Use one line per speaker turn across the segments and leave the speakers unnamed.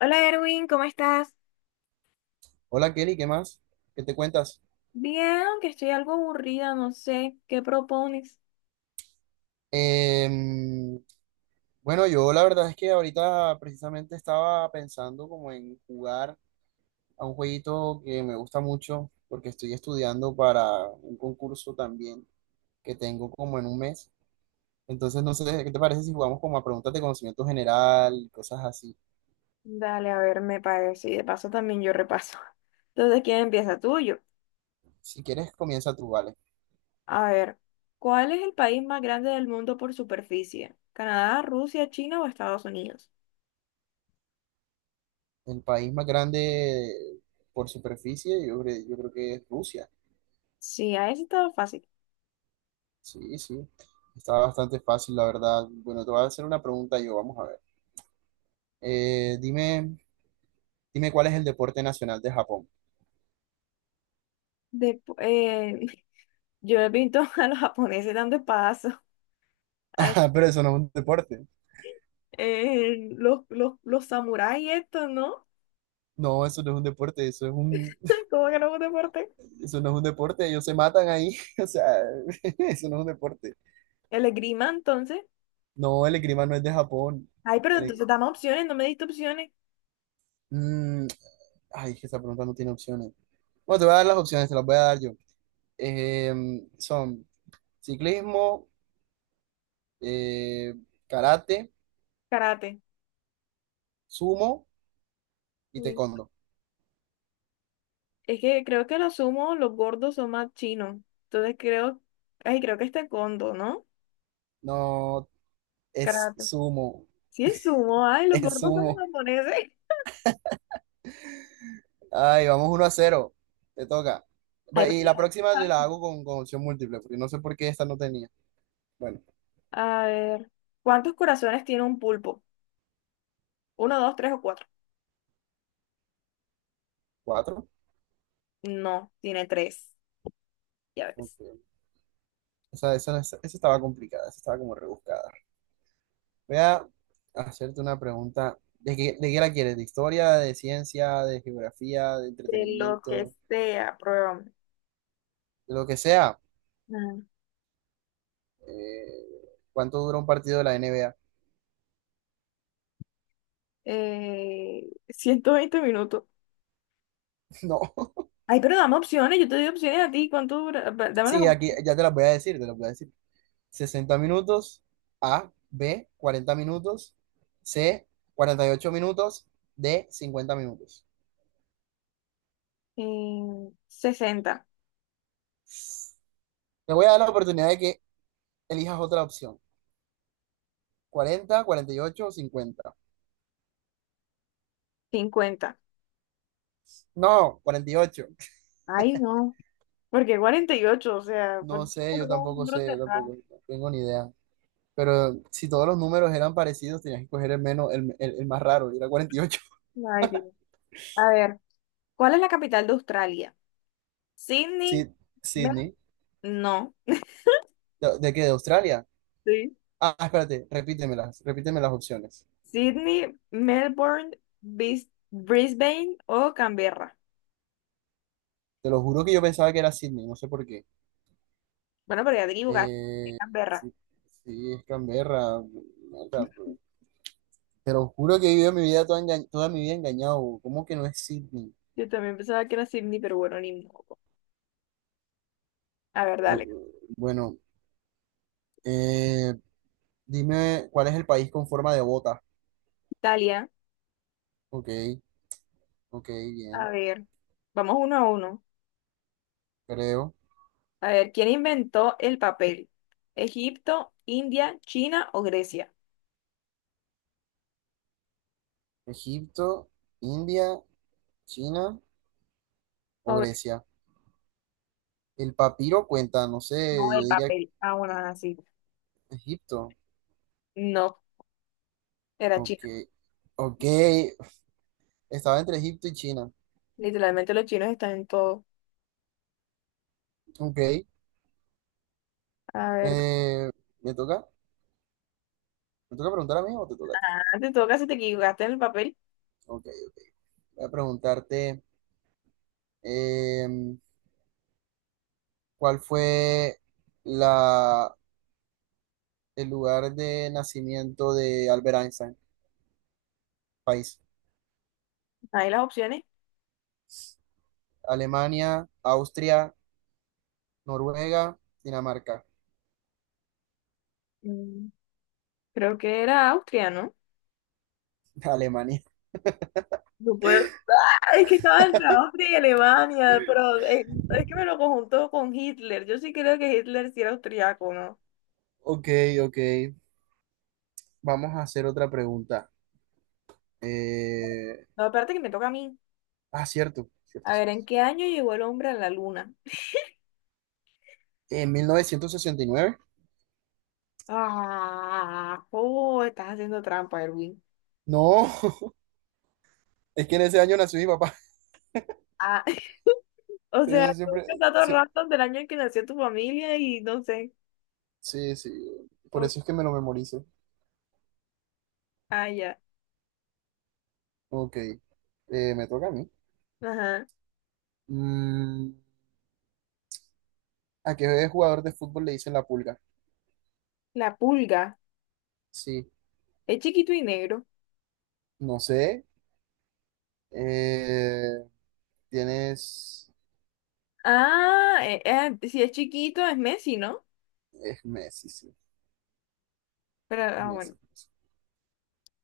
Hola Erwin, ¿cómo estás?
Hola Kelly, ¿qué más? ¿Qué te cuentas?
Bien, que estoy algo aburrida, no sé, ¿qué propones?
Em, bueno, yo la verdad es que ahorita precisamente estaba pensando como en jugar a un jueguito que me gusta mucho porque estoy estudiando para un concurso también que tengo como en un mes. Entonces, no sé, ¿qué te parece si jugamos como a preguntas de conocimiento general y cosas así?
Dale, a ver, me parece, y de paso también yo repaso. Entonces, ¿quién empieza? Tuyo.
Si quieres, comienza tú, vale.
A ver, ¿cuál es el país más grande del mundo por superficie? ¿Canadá, Rusia, China o Estados Unidos?
El país más grande por superficie, yo creo que es Rusia.
Sí, a eso estaba fácil.
Sí, sí. Está bastante fácil, la verdad. Bueno, te voy a hacer una pregunta yo, vamos a ver. Eh, dime, dime cuál es el deporte nacional de Japón.
Depu- eh, yo he visto a los japoneses dando espadazos, a-
Ah, pero eso no es un deporte.
los samuráis estos, ¿no?
No, eso no es un deporte, eso es un,
¿Cómo que no es un deporte?
eso no es un deporte, ellos se matan ahí. O sea, eso no es un deporte.
El esgrima, entonces.
No, el esgrima no es de Japón.
Ay, pero entonces
El-
dame opciones, no me diste opciones.
Mm, Ay, es que esa pregunta no tiene opciones. Bueno, te voy a dar las opciones, te las voy a dar yo. Eh, son ciclismo, eh, karate,
Karate.
sumo y
Uy.
taekwondo.
Es que creo que lo sumo, los gordos son más chinos. Entonces creo, ay, creo que este es taekwondo, ¿no?
No, es
Karate.
sumo,
Sí, es sumo, ay, los
es
gordos son
sumo.
japoneses.
Ay, vamos 1-0. Te toca.
Ay,
Va,
pero
y
ya,
la próxima la
ay.
hago con opción múltiple, porque no sé por qué esta no tenía. Bueno,
A ver, ¿cuántos corazones tiene un pulpo? ¿Uno, dos, tres o cuatro?
4.
No, tiene tres. Ya ves.
Esa estaba complicada, esa estaba como rebuscada. Voy a hacerte una pregunta. ¿De qué la quieres? ¿De historia, de ciencia, de geografía, de
De lo que
entretenimiento,
sea, pruébame.
de lo que sea?
Ah,
Eh, ¿Cuánto dura un partido de la NBA?
120 minutos.
No.
Ay, pero dame opciones, yo te doy opciones a ti. ¿Cuánto dura? Va, dame las
Sí, aquí
opciones.
ya te las voy a decir, te las voy a decir. 60 minutos, A, B, 40 minutos, C, 48 minutos, D, 50 minutos.
En 60.
Te voy a dar la oportunidad de que elijas otra opción. 40, 48 o 50.
50.
No, 48.
Ay, no. Porque 48, o sea, ¿por
No
qué
sé, yo
colocar un
tampoco
número
sé, yo
cerrado?
tampoco tengo ni idea. Pero si todos los números eran parecidos, tenías que coger el menos, el más raro, y era 48.
Ay, Dios. A ver, ¿cuál es la capital de Australia? Sydney,
Sí,
Mel-
Sydney.
no,
¿De qué? ¿De Australia?
sí.
Ah, espérate, repítemelas, repíteme las opciones.
Sydney, Melbourne, Brisbane o Canberra.
Te lo juro que yo pensaba que era Sydney, no sé por qué.
Bueno, pero ya te equivocaste, es
Eh,
Canberra.
sí, sí, es Canberra. Mierda, pero- Te lo juro que he vivido mi vida toda, enga- toda mi vida engañado. Bro. ¿Cómo que no es Sydney?
Yo también pensaba que era Sydney, pero bueno, ni modo. A ver,
Yo,
dale.
Bueno, eh, dime cuál es el país con forma de bota.
Italia,
Ok, ok,
a
bien.
ver, vamos 1-1.
Creo.
A ver, ¿quién inventó el papel? ¿Egipto, India, China o Grecia?
Egipto, India, China
O
o
Gre-
Grecia. El papiro cuenta, no
no,
sé, yo
el
diría
papel. Ah, bueno, así.
Egipto.
No, era
Ok,
China.
ok. Estaba entre Egipto y China.
Literalmente los chinos están en todo.
Ok.
A ver,
eh, ¿me toca? ¿Me toca preguntar a mí o te toca?
antes todo casi te equivocaste en el papel.
Ok, voy a preguntarte, eh, ¿cuál fue la, el lugar de nacimiento de Albert Einstein? País.
Ahí las opciones.
Alemania, Austria, Noruega, Dinamarca.
Mm, Creo que era Austria, ¿no?
Alemania.
No puedo. ¡Ah! Es que estaba entre Austria y Alemania, pero es que me lo conjuntó con Hitler. Yo sí creo que Hitler sí era austriaco, ¿no?
Ok, ok. Vamos a hacer otra pregunta. Eh,
No, aparte que me toca a mí.
ah, cierto, cierto,
A ver,
cierto.
¿en qué año llegó el hombre a la luna?
En 1969.
Ah, oh, estás haciendo trampa, Erwin.
No, es que en ese año nació mi papá.
Ah, o sea,
Yo
todos
siempre.
los datos
Sí,
random del año en que nació tu familia y no sé.
sí, sí. Por
O-
eso es que me lo memorizo.
ah, ya.
Ok, me toca a mí.
Ajá.
Mm, ¿A qué jugador de fútbol le dicen la pulga?
La pulga.
Sí,
Es chiquito y negro.
no sé. Eh, tienes.
Ah, si es chiquito es Messi, ¿no?
Es Messi, sí.
Pero, ah, bueno.
Messi, Messi.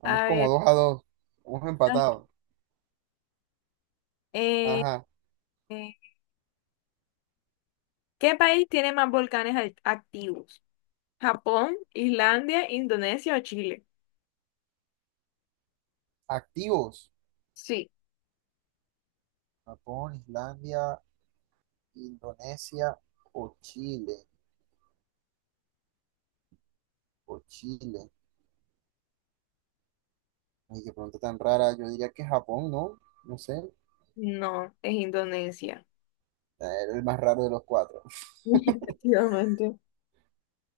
Vamos
A
como
ver.
2-2. Vamos empatados.
Eh,
Ajá.
eh, ¿Qué país tiene más volcanes activos? ¿Japón, Islandia, Indonesia o Chile?
Activos.
Sí.
Japón, Islandia, Indonesia o Chile. O Chile. Ay, qué pregunta tan rara. Yo diría que Japón, ¿no? No sé.
No, es Indonesia.
Era el más raro de los cuatro.
Efectivamente.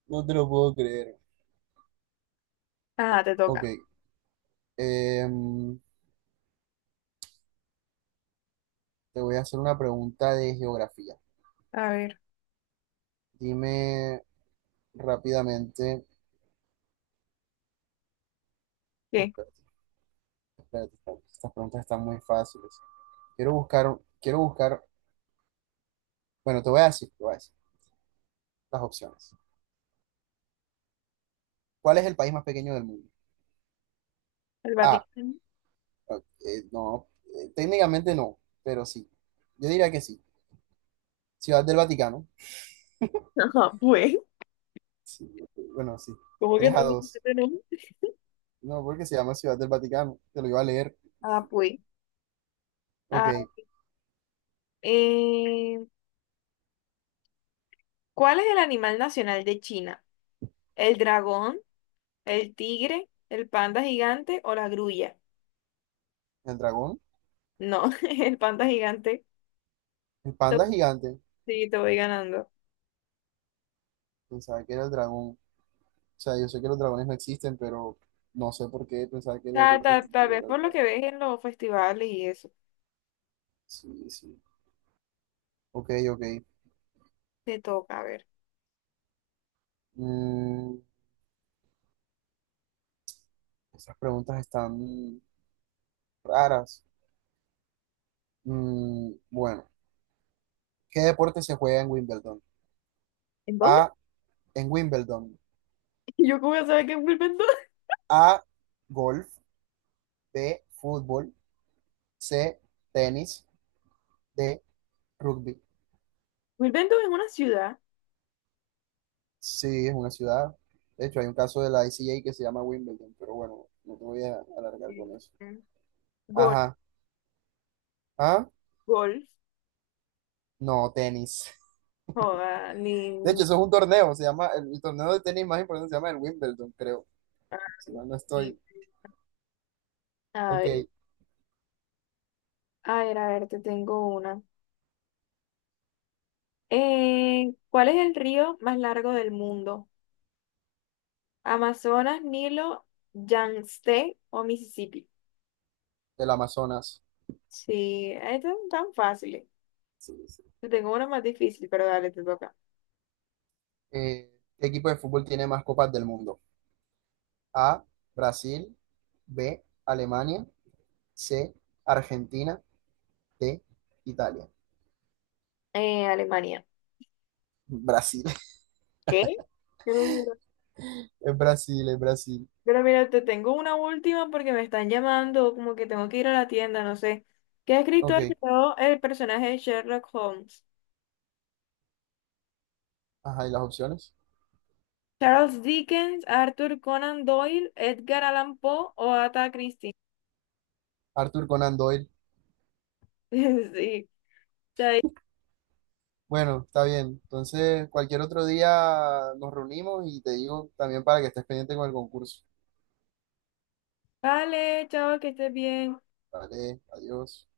No te lo puedo creer.
Ah, te
Ok.
toca.
em, te voy a hacer una pregunta de geografía.
A ver,
Dime rápidamente.
¿qué?
Espérate, espérate, espérate. Estas preguntas están muy fáciles. Quiero buscar, quiero buscar. Bueno, te voy a decir, te voy a decir las opciones. ¿Cuál es el país más pequeño del mundo?
El
A.
Vaticano.
No, técnicamente no, pero sí. Yo diría que sí. Ciudad del Vaticano.
Ajá, pues.
Bueno, sí.
¿Cómo que
3 a
tanto
2.
tenemos?
No, porque se llama Ciudad del Vaticano. Te lo iba a leer.
Ah, pues.
Ok.
Ah,
El
eh, ¿cuál es el animal nacional de China? ¿El dragón? ¿El tigre? ¿El panda gigante o la grulla?
dragón.
No, el panda gigante.
El
Te-
panda gigante.
Sí, te voy ganando.
Pensaba que era el dragón. O sea, yo sé que los dragones no existen, pero no sé por qué pensaba que lo
Ta ta tal
representativo
vez
era el
por lo
dragón.
que ves en los festivales y eso.
Sí, sí. Ok, ok.
Te toca, a ver.
Mm, Estas preguntas están raras. Bueno, ¿qué deporte se juega en Wimbledon?
¿En dónde?
A, en Wimbledon.
¿Yo cómo voy a saber que es Wilmington?
A, golf. B, fútbol. C, tenis. D, rugby.
Wilmington es una ciudad.
Sí, es una ciudad. De hecho, hay un caso de la ICJ que se llama Wimbledon, pero bueno, no te voy a alargar
Sí.
con eso.
Golf,
Ajá. ¿Ah?
golf.
No, tenis.
Joda, ni,
De hecho, eso es un torneo, se llama, el torneo de tenis más importante se llama el Wimbledon, creo,
ah,
si mal no
sí.
estoy.
A
Ok,
ver, a ver, a ver, te tengo una. ¿Cuál es el río más largo del mundo? ¿Amazonas, Nilo, Yangtze o Mississippi?
el Amazonas.
Sí, estas son tan fáciles.
Sí, sí.
Te tengo una más difícil, pero dale, te toca.
¿Qué equipo de fútbol tiene más copas del mundo? A, Brasil, B, Alemania, C, Argentina, D, Italia.
Alemania.
Brasil,
¿Qué? Yo lo juro.
es Brasil, es Brasil.
Pero mira, te tengo una última porque me están llamando, como que tengo que ir a la tienda, no sé. ¿Qué escritor
Ok,
creó el personaje de Sherlock Holmes?
ajá, ¿y las opciones?
Charles Dickens, Arthur Conan Doyle, Edgar Allan Poe o Agatha Christie.
Arthur Conan Doyle.
Sí. Chai.
Bueno, está bien. Entonces, cualquier otro día nos reunimos y te digo también para que estés pendiente con el concurso.
Vale, chao, que estés bien.
Vale, adiós.